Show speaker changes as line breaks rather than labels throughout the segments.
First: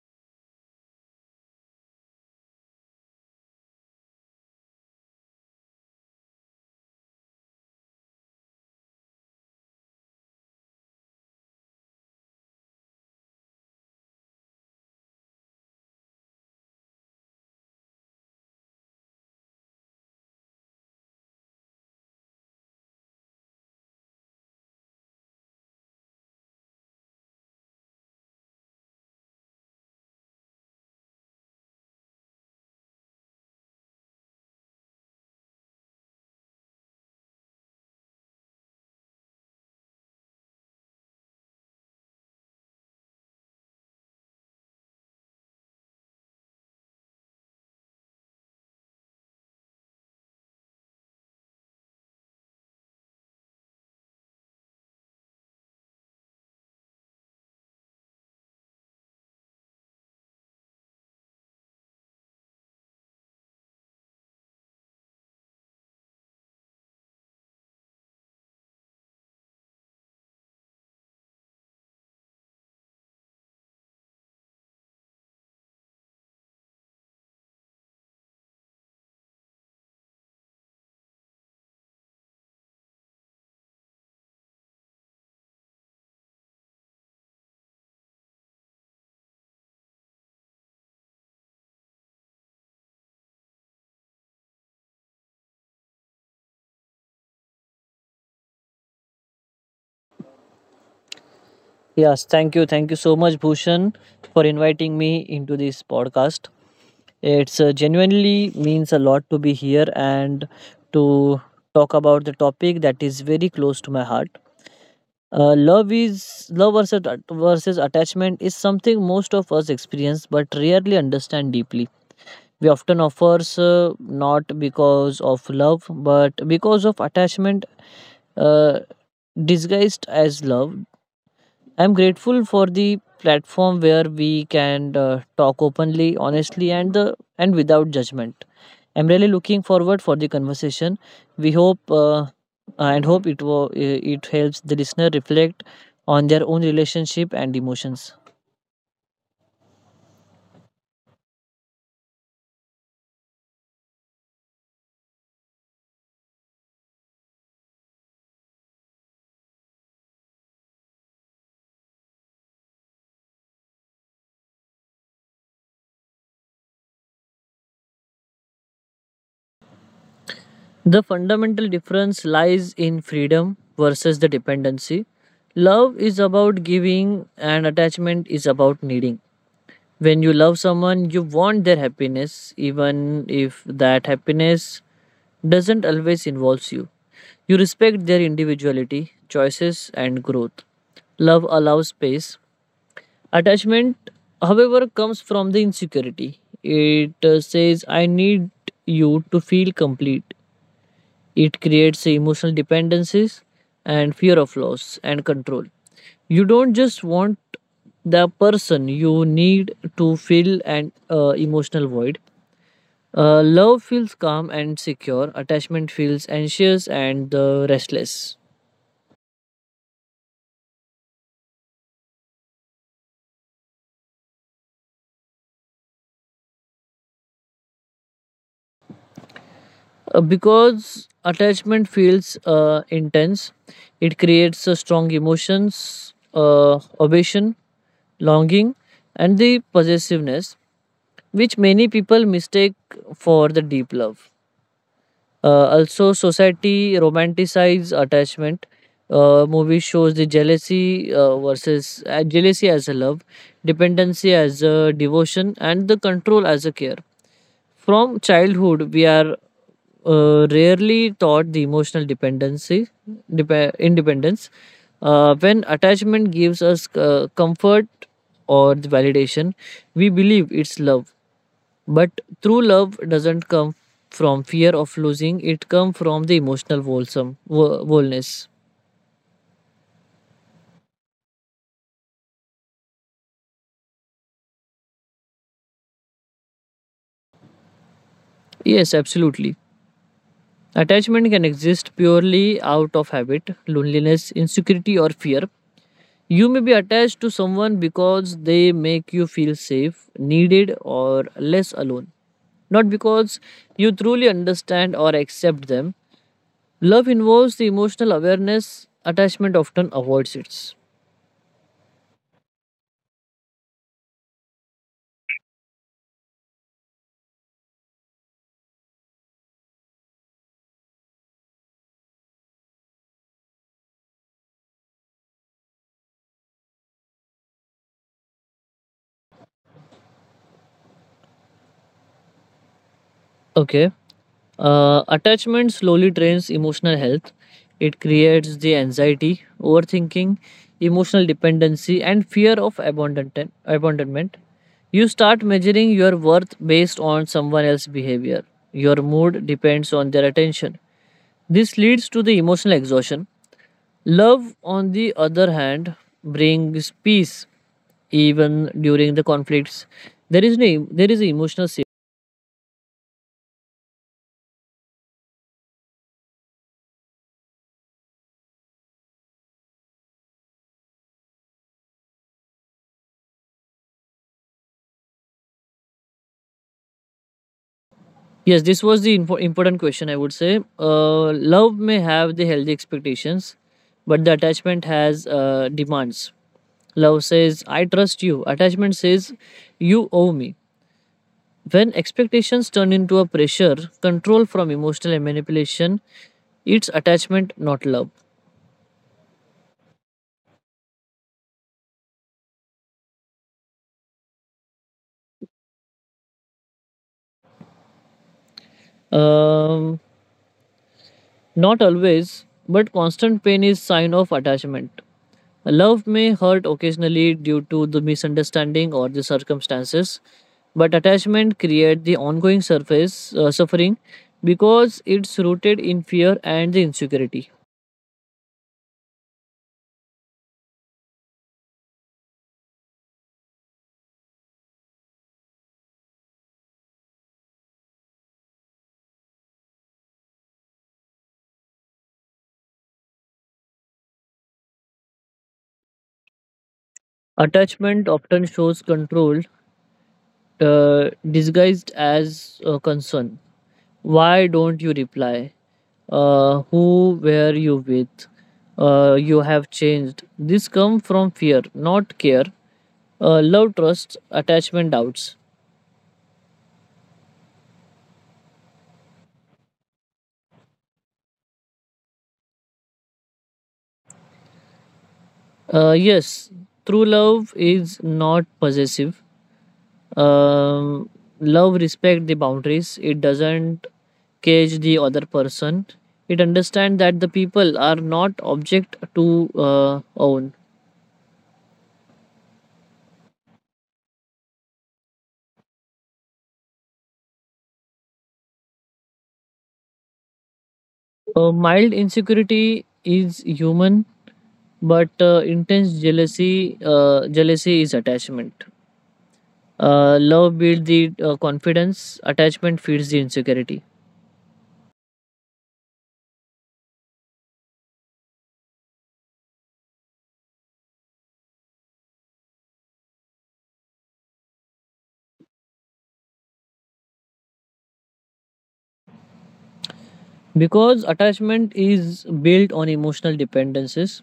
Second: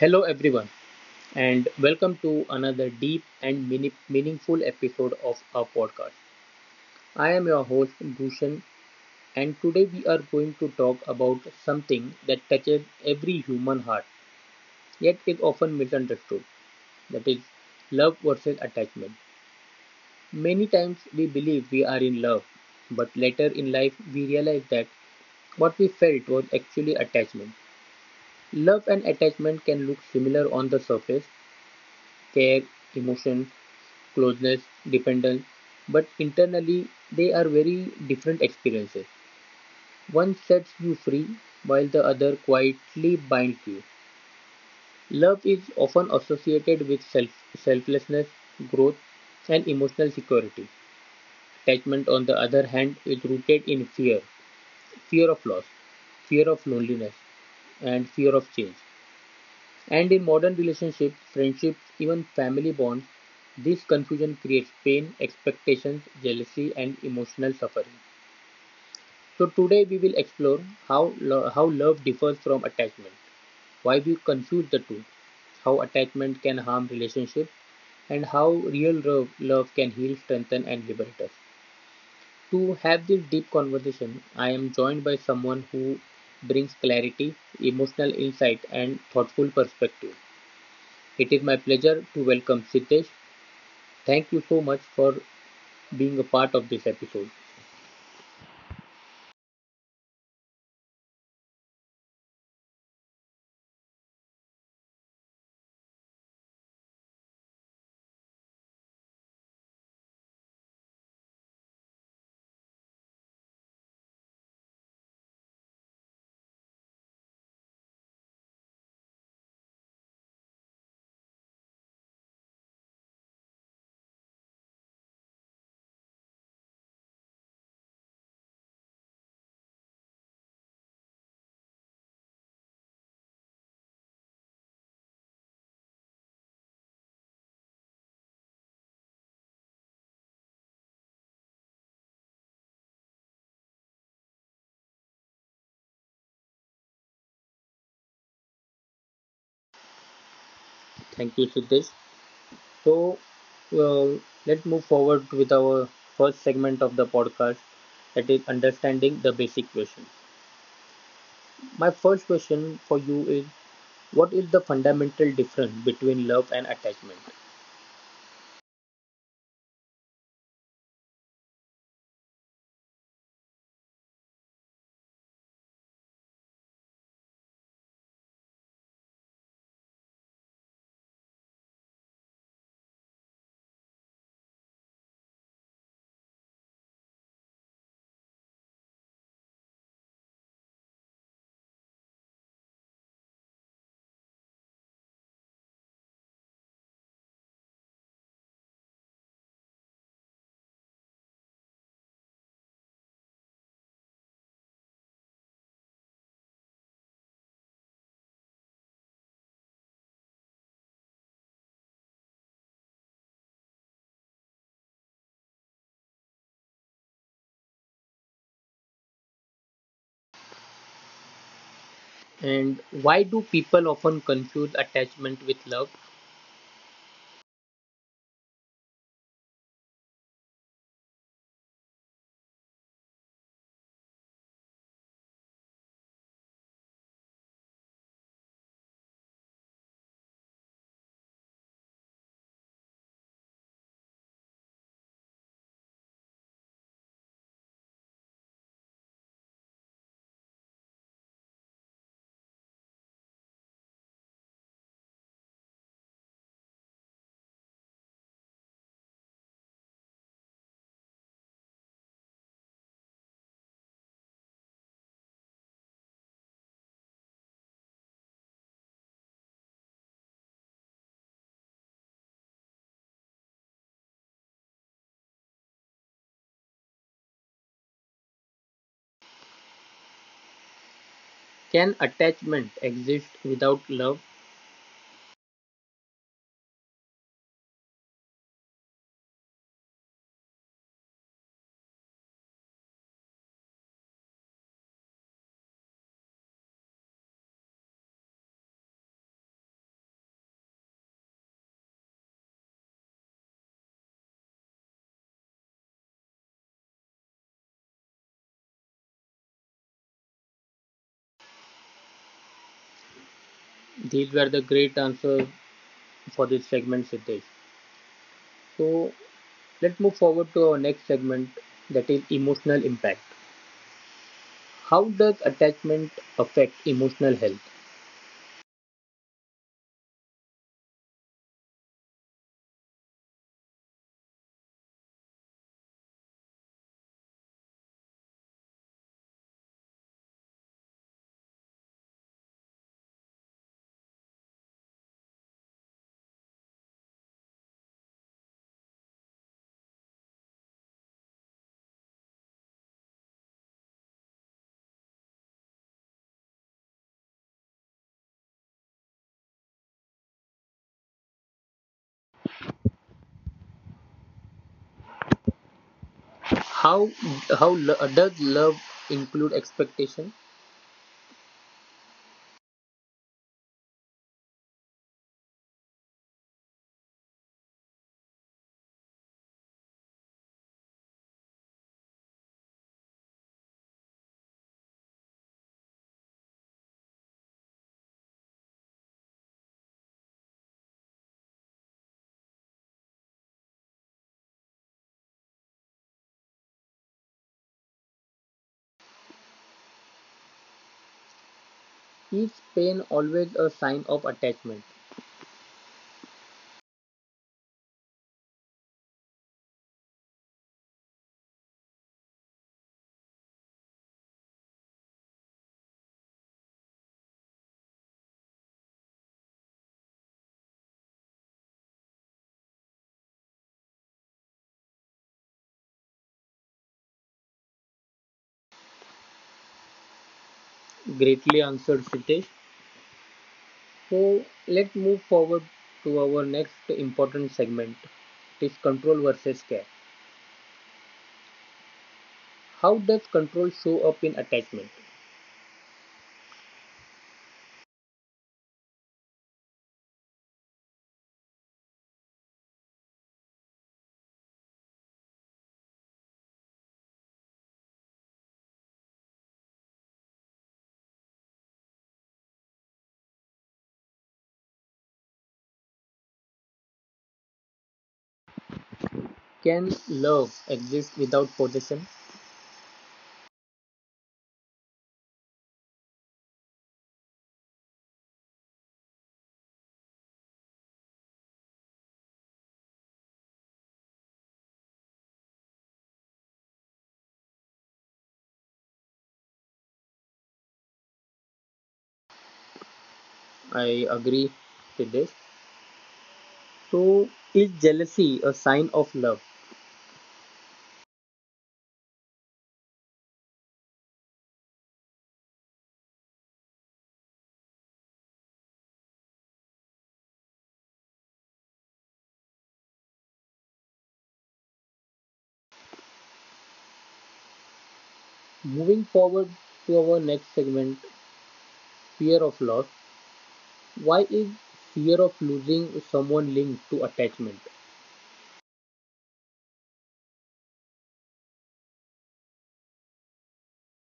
Hello, everyone, and welcome to another deep and meaningful episode of our podcast. I am your host, Bhushan, and today we are going to talk about something that touches every human heart, yet is often misunderstood, that is, love versus attachment. Many times we believe we are in love, but later in life we realize that what we felt was actually attachment. Love and attachment can look similar on the surface: care, emotion, closeness, dependence, but internally they are very different experiences. One sets you free while the other quietly binds you. Love is often associated with self, selflessness, growth, and emotional security. Attachment, on the other hand, is rooted in fear: fear of loss, fear of loneliness, and fear of change. And in modern relationships, friendships, even family bonds, this confusion creates pain, expectations, jealousy, and emotional suffering. So today we will explore how love differs from attachment, why we confuse the two, how attachment can harm relationships, and how real love, love can heal, strengthen, and liberate us. To have this deep conversation, I am joined by someone who brings clarity, emotional insight, and thoughtful perspective. It is my pleasure to welcome Siddesh. Thank you so much for being a part of this episode.
Yes, thank you. Thank you so much, Bhushan, for inviting me into this podcast. It's genuinely means a lot to be here and to talk about the topic that is very close to my heart. Love is love versus attachment is something most of us experience but rarely understand deeply. We often offers not because of love but because of attachment uh, disguised as love. I'm grateful for the platform where we can talk openly, honestly, and without judgment. I'm really looking forward for the conversation. We hope it will it helps the listener reflect on their own relationship and emotions.
Thank you, Siddesh. So, uh, let's move forward with our first segment of the podcast, that is understanding the basic question. My first question for you is, what is the fundamental difference between love and attachment?
The fundamental difference lies in freedom versus the dependency. Love is about giving, and attachment is about needing. When you love someone, you want their happiness, even if that happiness doesn't always involve you. You respect their individuality, choices, and growth. Love allows space. Attachment, however, comes from the insecurity. It says, I need you to feel complete. It creates emotional dependencies and fear of loss and control. You don't just want the person, you need to fill an emotional void. Love feels calm and secure, attachment feels anxious and restless.
And why do people often confuse attachment with love?
Because attachment feels intense, it creates strong emotions, obsession, longing, and the possessiveness, which many people mistake for the deep love. Also, society romanticizes attachment. Movie shows the jealousy versus jealousy as a love, dependency as a devotion, and the control as a care. From childhood, we are rarely taught the emotional dependency, independence. When attachment gives us comfort or the validation, we believe it's love. But true love doesn't come from fear of losing; it comes from the emotional wholeness.
Can attachment exist without love?
Yes, absolutely. Attachment can exist purely out of habit, loneliness, insecurity, or fear. You may be attached to someone because they make you feel safe, needed, or less alone, not because you truly understand or accept them. Love involves the emotional awareness attachment often avoids it.
These were the great answers for this segment, Siddesh. So let's move forward to our next segment, that is emotional impact. How does attachment affect emotional health?
Okay. Attachment slowly drains emotional health. It creates the anxiety, overthinking, emotional dependency, and fear of abandonment. You start measuring your worth based on someone else's behavior. Your mood depends on their attention. This leads to the emotional exhaustion. Love, on the other hand, brings peace even during the conflicts. There is no, there is emotional safety.
How how does love include expectation?
Yes, this was the important question I would say. Love may have the healthy expectations, but the attachment has demands. Love says, I trust you. Attachment says, you owe me. When expectations turn into a pressure, control from emotional manipulation, it's attachment, not love.
Is pain always a sign of attachment?
Um, Not always, but constant pain is sign of attachment. Love may hurt occasionally due to the misunderstanding or the circumstances, but attachment creates the ongoing surface suffering because it's rooted in fear and the insecurity.
Greatly answered, Sitesh. So let's move forward to our next important segment. It is control versus care. How does control show up in attachment?
Attachment often shows control disguised as concern. Why don't you reply? Who were you with? You have changed. This comes from fear, not care. Love, trust, attachment, doubts.
Can love exist without possession?
Yes, true love is not possessive. Um, love respect the boundaries. It doesn't cage the other person. It understands that the people are not object to own.
I agree with this. So, is jealousy a sign of love?
Mild insecurity is human, but intense jealousy is attachment. Love builds the confidence. Attachment feeds the insecurity
Moving forward to our next segment, fear of loss. Why is fear of losing someone linked to attachment?
because attachment is built on emotional dependencies.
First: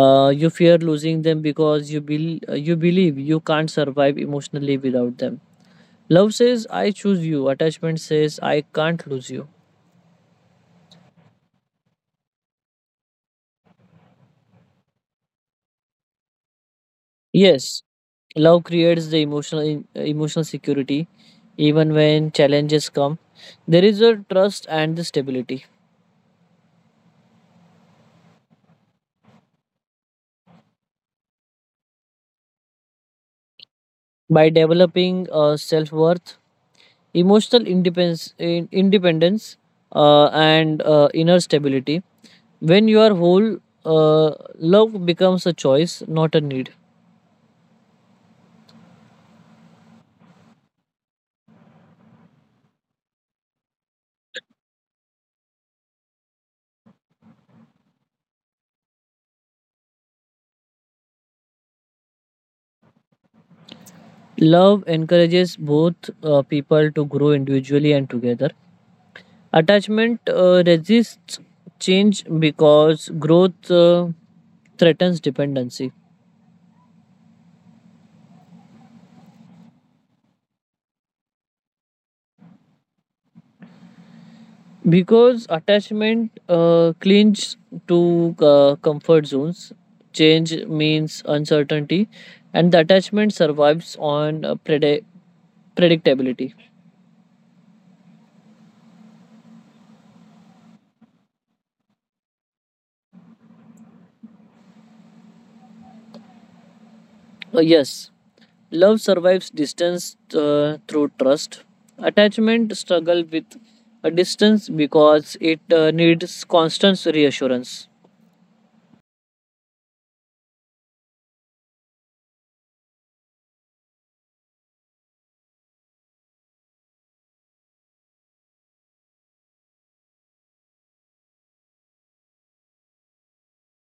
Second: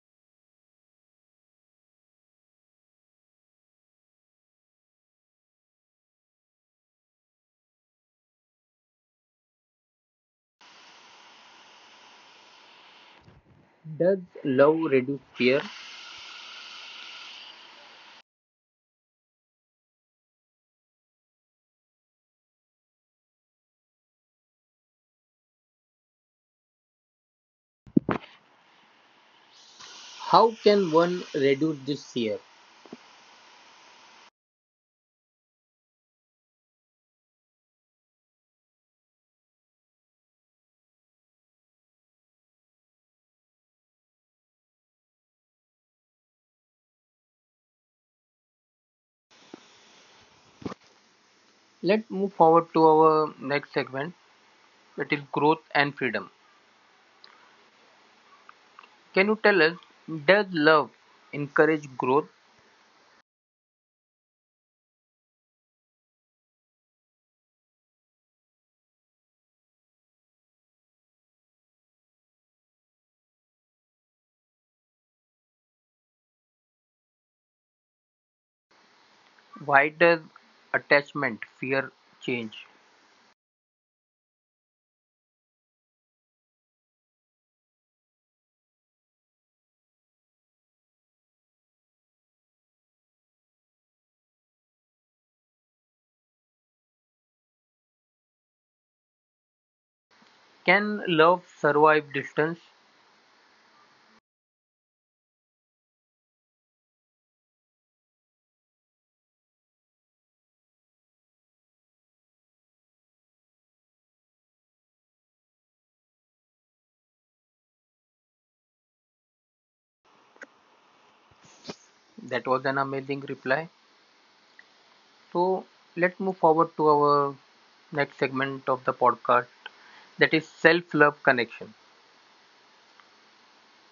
You fear losing them because you believe you can't survive emotionally without them. Love says, "I choose you." Attachment says, "I can't lose you."
Does love reduce fear?
Yes, love creates the emotional security even when challenges come. There is a trust and the stability.
How can one reduce this fear?
By developing self worth, emotional independence, and inner stability. When you are whole, uh, love becomes a choice, not a need.
Let's move forward to our next segment, that is growth and freedom. Can you tell us, does love encourage growth?
Love encourages both people to grow individually and together. Attachment resists change because growth threatens dependency.
Why does attachment fear change?
Because attachment clings to comfort zones, change means uncertainty, and the attachment survives on predictability.
Can love survive distance?
Yes, love survives distance through trust. Attachment struggle with a distance because it needs constant reassurance.
That was an amazing reply. So let's move forward to our next segment of the podcast, that is self love connection.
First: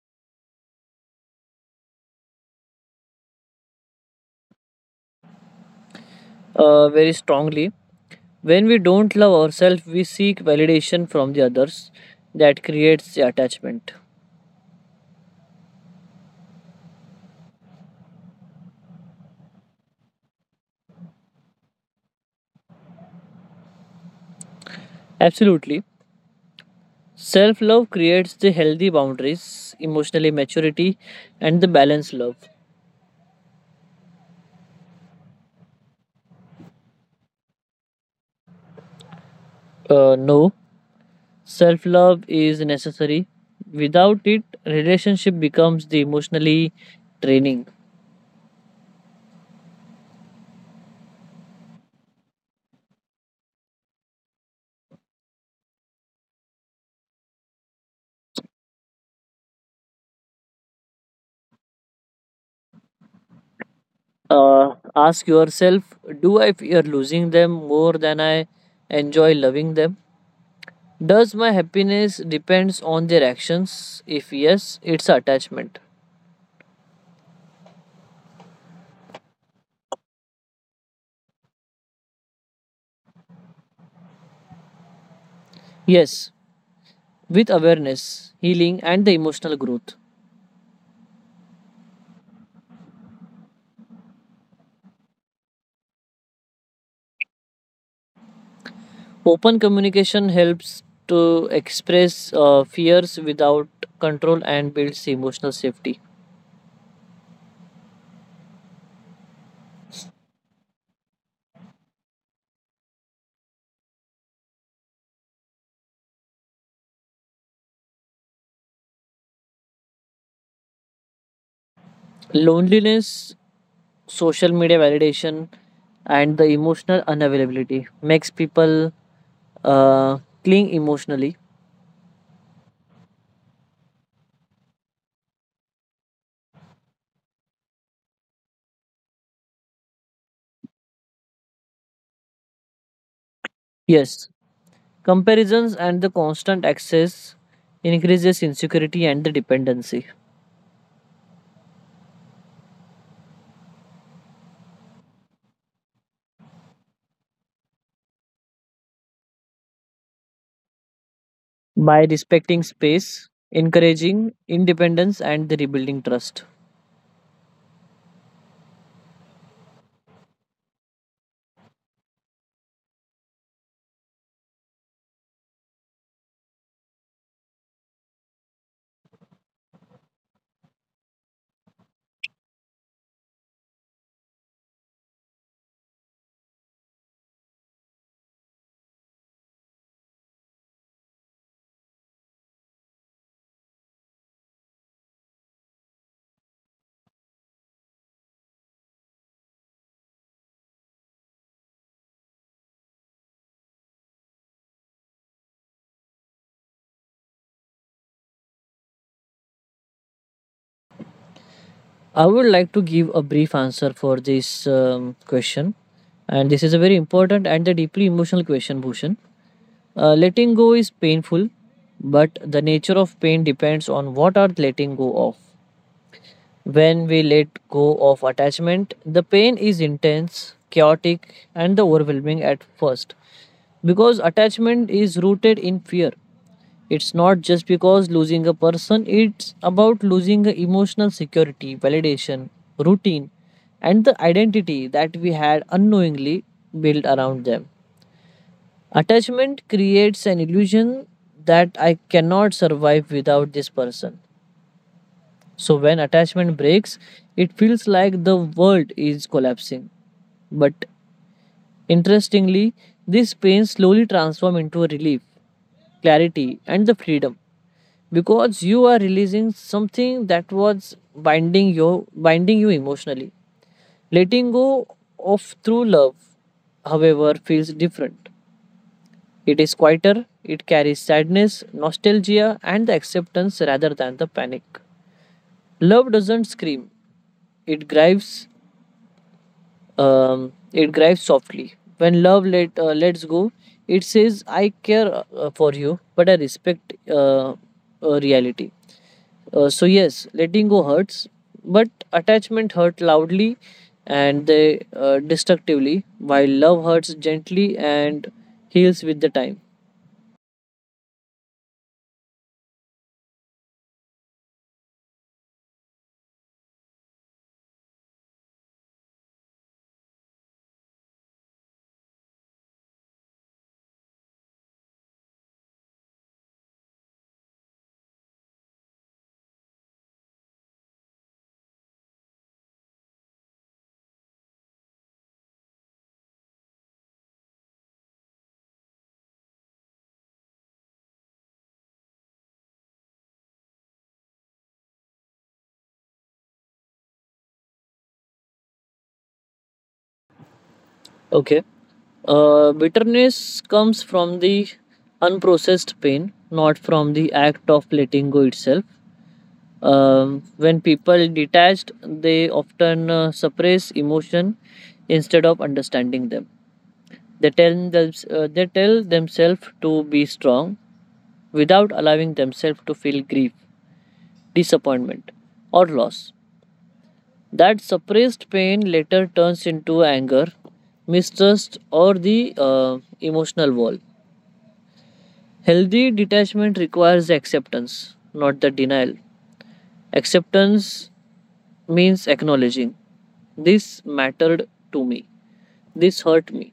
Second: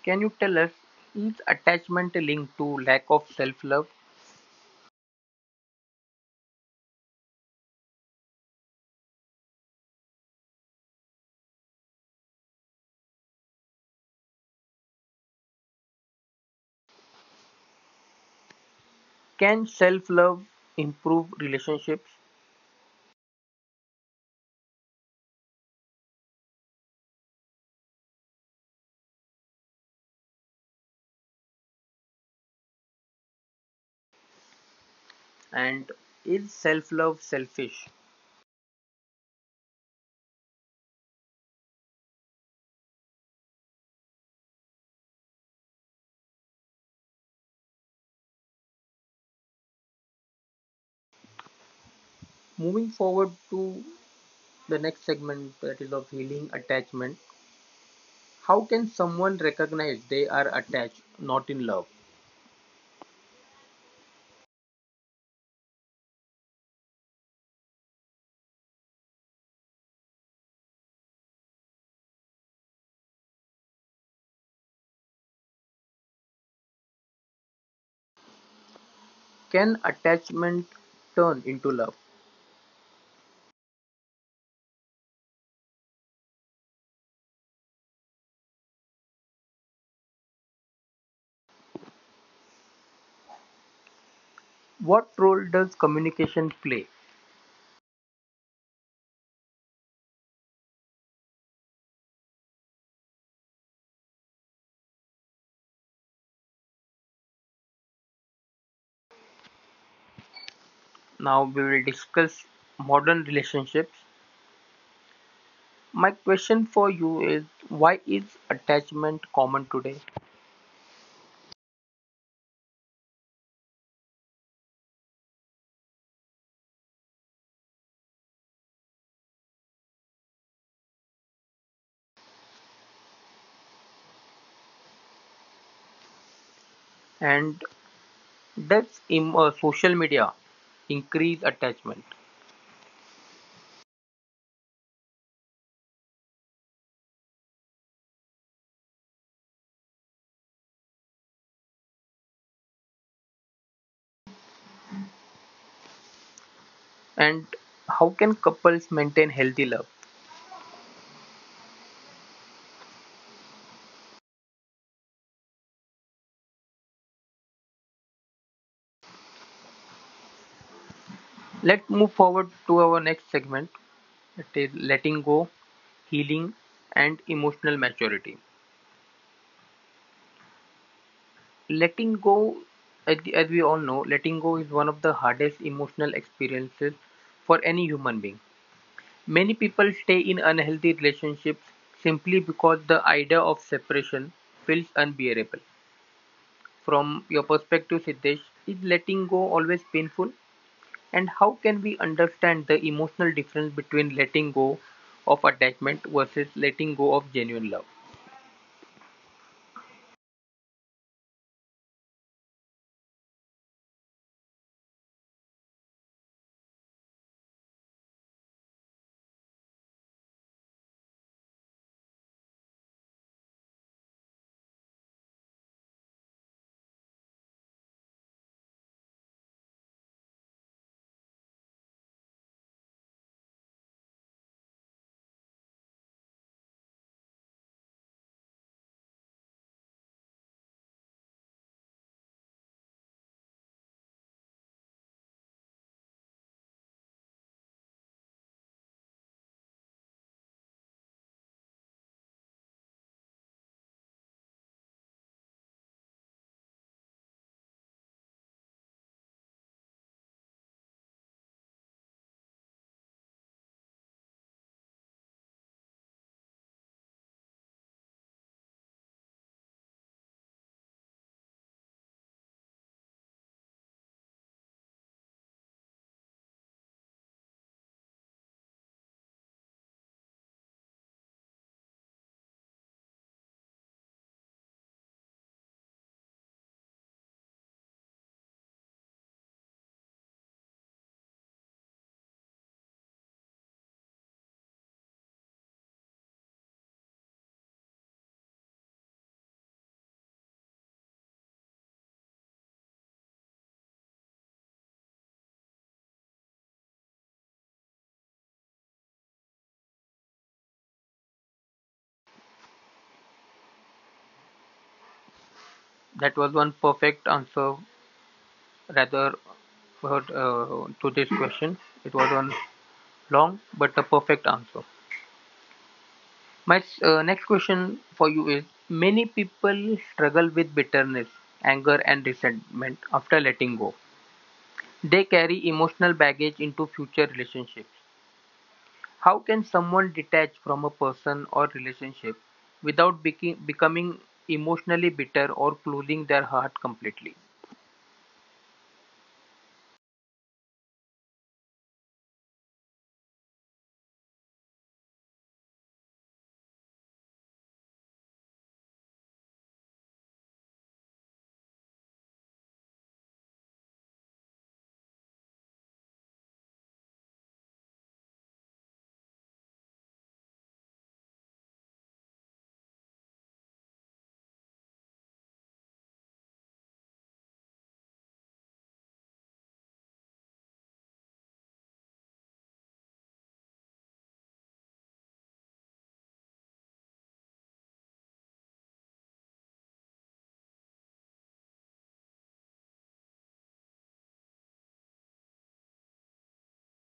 Can you tell us, is attachment linked to lack of self love?
Uh, very strongly. When we don't love ourselves, we seek validation from the others that creates the attachment.
Can self love improve relationships?
Absolutely. Self love creates the healthy boundaries, emotional maturity, and the balanced love.
And is self love selfish?
No, self love is necessary. Without it, relationship becomes the emotionally draining.
Moving forward to the next segment, that is of healing attachment. How can someone recognize they are attached, not in love?
Ask yourself, do I fear losing them more than I enjoy loving them? Does my happiness depends on their actions? If yes, it's attachment.
Can attachment turn into love?
Yes, with awareness, healing, and the emotional growth.
What role does communication play?
Open communication helps to express fears without control and builds emotional safety.
Now we will discuss modern relationships. My question for you is, why is attachment common today?
Loneliness, social media validation, and the emotional unavailability makes people uh, cling emotionally.
And does social media increase attachment?
Yes, comparisons and the constant access increases insecurity and the dependency.
And how can couples maintain healthy love?
By respecting space, encouraging independence and the rebuilding trust.
Let's move forward to our next segment, that is letting go, healing, and emotional maturity. Letting go, as we all know, letting go is one of the hardest emotional experiences for any human being. Many people stay in unhealthy relationships simply because the idea of separation feels unbearable. From your perspective, Siddesh, is letting go always painful? And how can we understand the emotional difference between letting go of attachment versus letting go of genuine love?
I would like to give a brief answer for this question, and this is a very important and a deeply emotional question, Bhushan. Letting go is painful, but the nature of pain depends on what are letting go of. When we let go of attachment, the pain is intense, chaotic, and overwhelming at first because attachment is rooted in fear. It's not just because losing a person, it's about losing the emotional security, validation, routine, and the identity that we had unknowingly built around them. Attachment creates an illusion that I cannot survive without this person. So when attachment breaks, it feels like the world is collapsing. But interestingly, this pain slowly transforms into a relief, clarity, and the freedom because you are releasing something that was binding you emotionally. Letting go of true love, however, feels different. It is quieter, it carries sadness, nostalgia, and the acceptance rather than the panic. Love doesn't scream, it grieves, it grieves softly. When love lets go, it says, I care for you, but I respect reality. So, yes, letting go hurts, but attachment hurt loudly and they destructively, while love hurts gently and heals with the time.
That was one perfect answer, rather to this question. It was on long but a perfect answer. My next question for you is, many people struggle with bitterness, anger, and resentment after letting go. They carry emotional baggage into future relationships. How can someone detach from a person or relationship without becoming emotionally bitter or closing their heart completely?
Okay. Bitterness comes from the unprocessed pain, not from the act of letting go itself. When people detached, they often suppress emotion instead of understanding them. They tell themselves to be strong without allowing themselves to feel grief, disappointment, or loss. That suppressed pain later turns into anger, mistrust, or the emotional wall. Healthy detachment requires acceptance, not the denial. Acceptance means acknowledging this mattered to me, this hurt me,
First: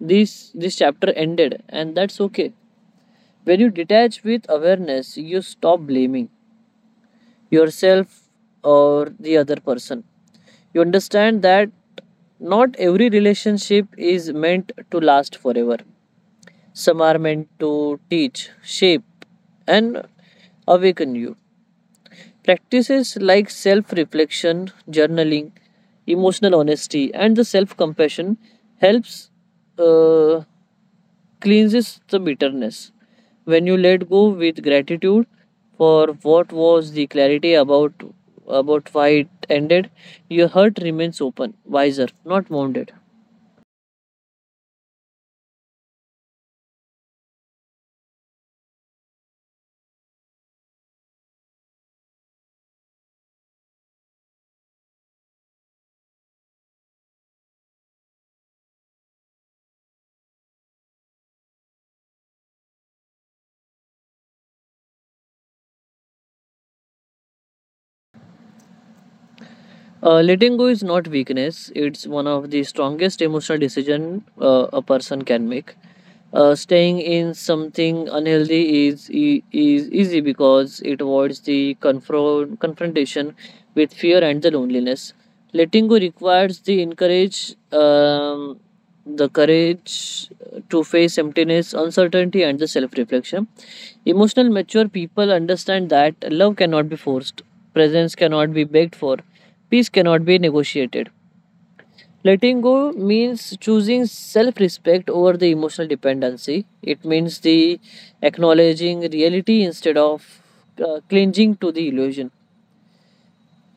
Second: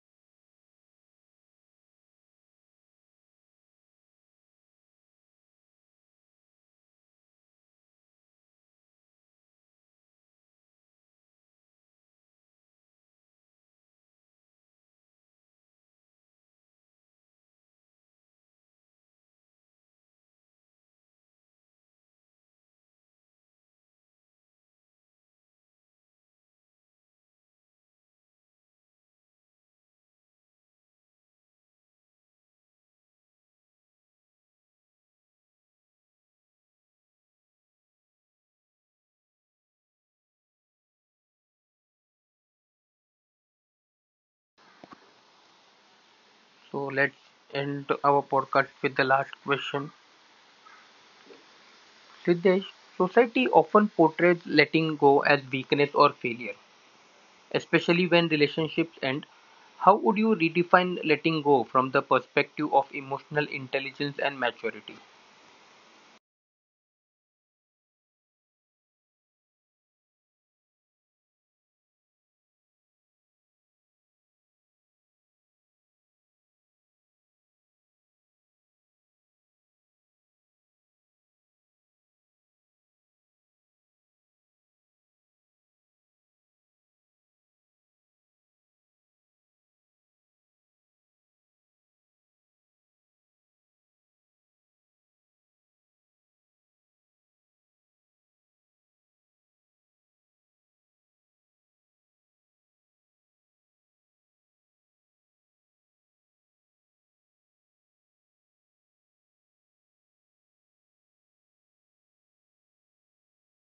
this chapter ended, and that's okay. When you detach with awareness, you stop blaming yourself or the other person. You understand that not every relationship is meant to last forever. Some are meant to teach, shape, and awaken you. Practices like self reflection, journaling, emotional honesty, and the self compassion helps uh, cleanses the bitterness. When you let go with gratitude for what was, the clarity about why it ended, your heart remains open, wiser, not wounded.
So let's end our podcast with the last question, Siddesh, society often portrays letting go as weakness or failure, especially when relationships end. How would you redefine letting go from the perspective of emotional intelligence and maturity?
Letting go is not weakness. It's one of the strongest emotional decision a person can make. Staying in something unhealthy is is easy because it avoids the confrontation with fear and the loneliness. Letting go requires the encourage. The courage to face emptiness, uncertainty, and the self reflection. Emotional mature people understand that love cannot be forced, presence cannot be begged for, peace cannot be negotiated. Letting go means choosing self respect over the emotional dependency. It means the acknowledging reality instead of clinging to the illusion.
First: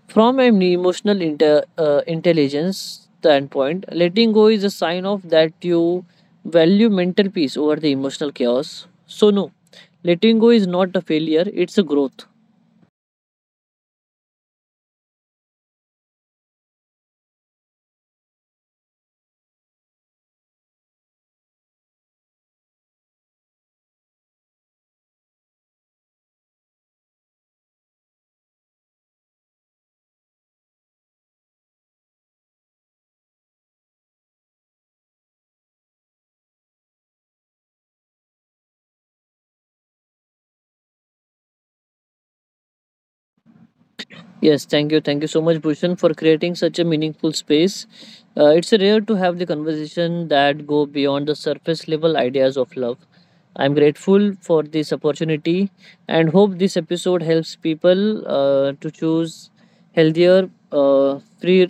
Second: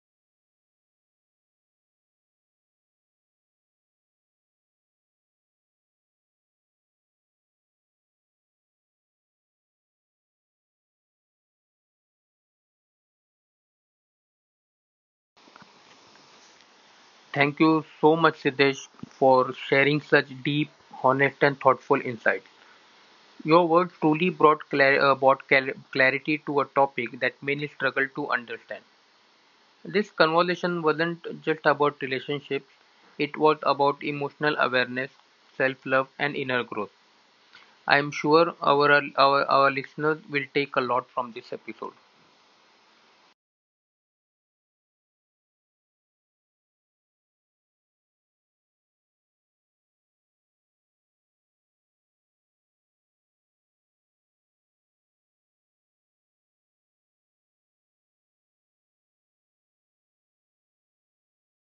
From an emotional intelligence standpoint, letting go is a sign of that you value mental peace over the emotional chaos. So, no, letting go is not a failure, it's a growth.
Thank you so much, Siddesh, for sharing such deep, honest, and thoughtful insights. Your words truly brought clarity to a topic that many struggle to understand. This conversation wasn't just about relationships, it was about emotional awareness, self-love and inner growth. I am sure our listeners will take a lot from this episode.
Yes, thank you. Thank you so much, Bhushan, for creating such a meaningful space. It's rare to have the conversation that go beyond the surface level ideas of love. I'm grateful for this opportunity and hope this episode helps people to choose healthier,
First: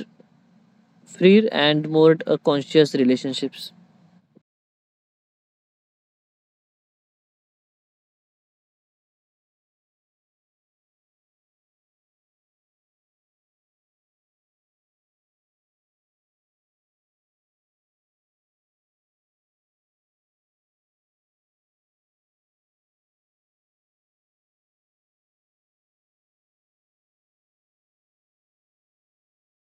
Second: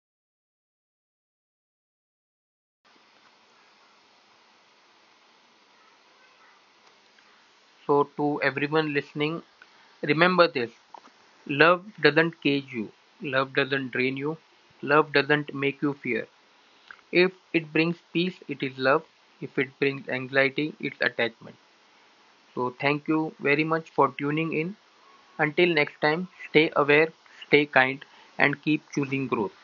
freer and more conscious relationships.
So to everyone listening, remember this. Love doesn't cage you. Love doesn't drain you. Love doesn't make you fear. If it brings peace, it is love. If it brings anxiety, it's attachment. So thank you very much for tuning in. Until next time, stay aware, stay kind, and keep choosing growth.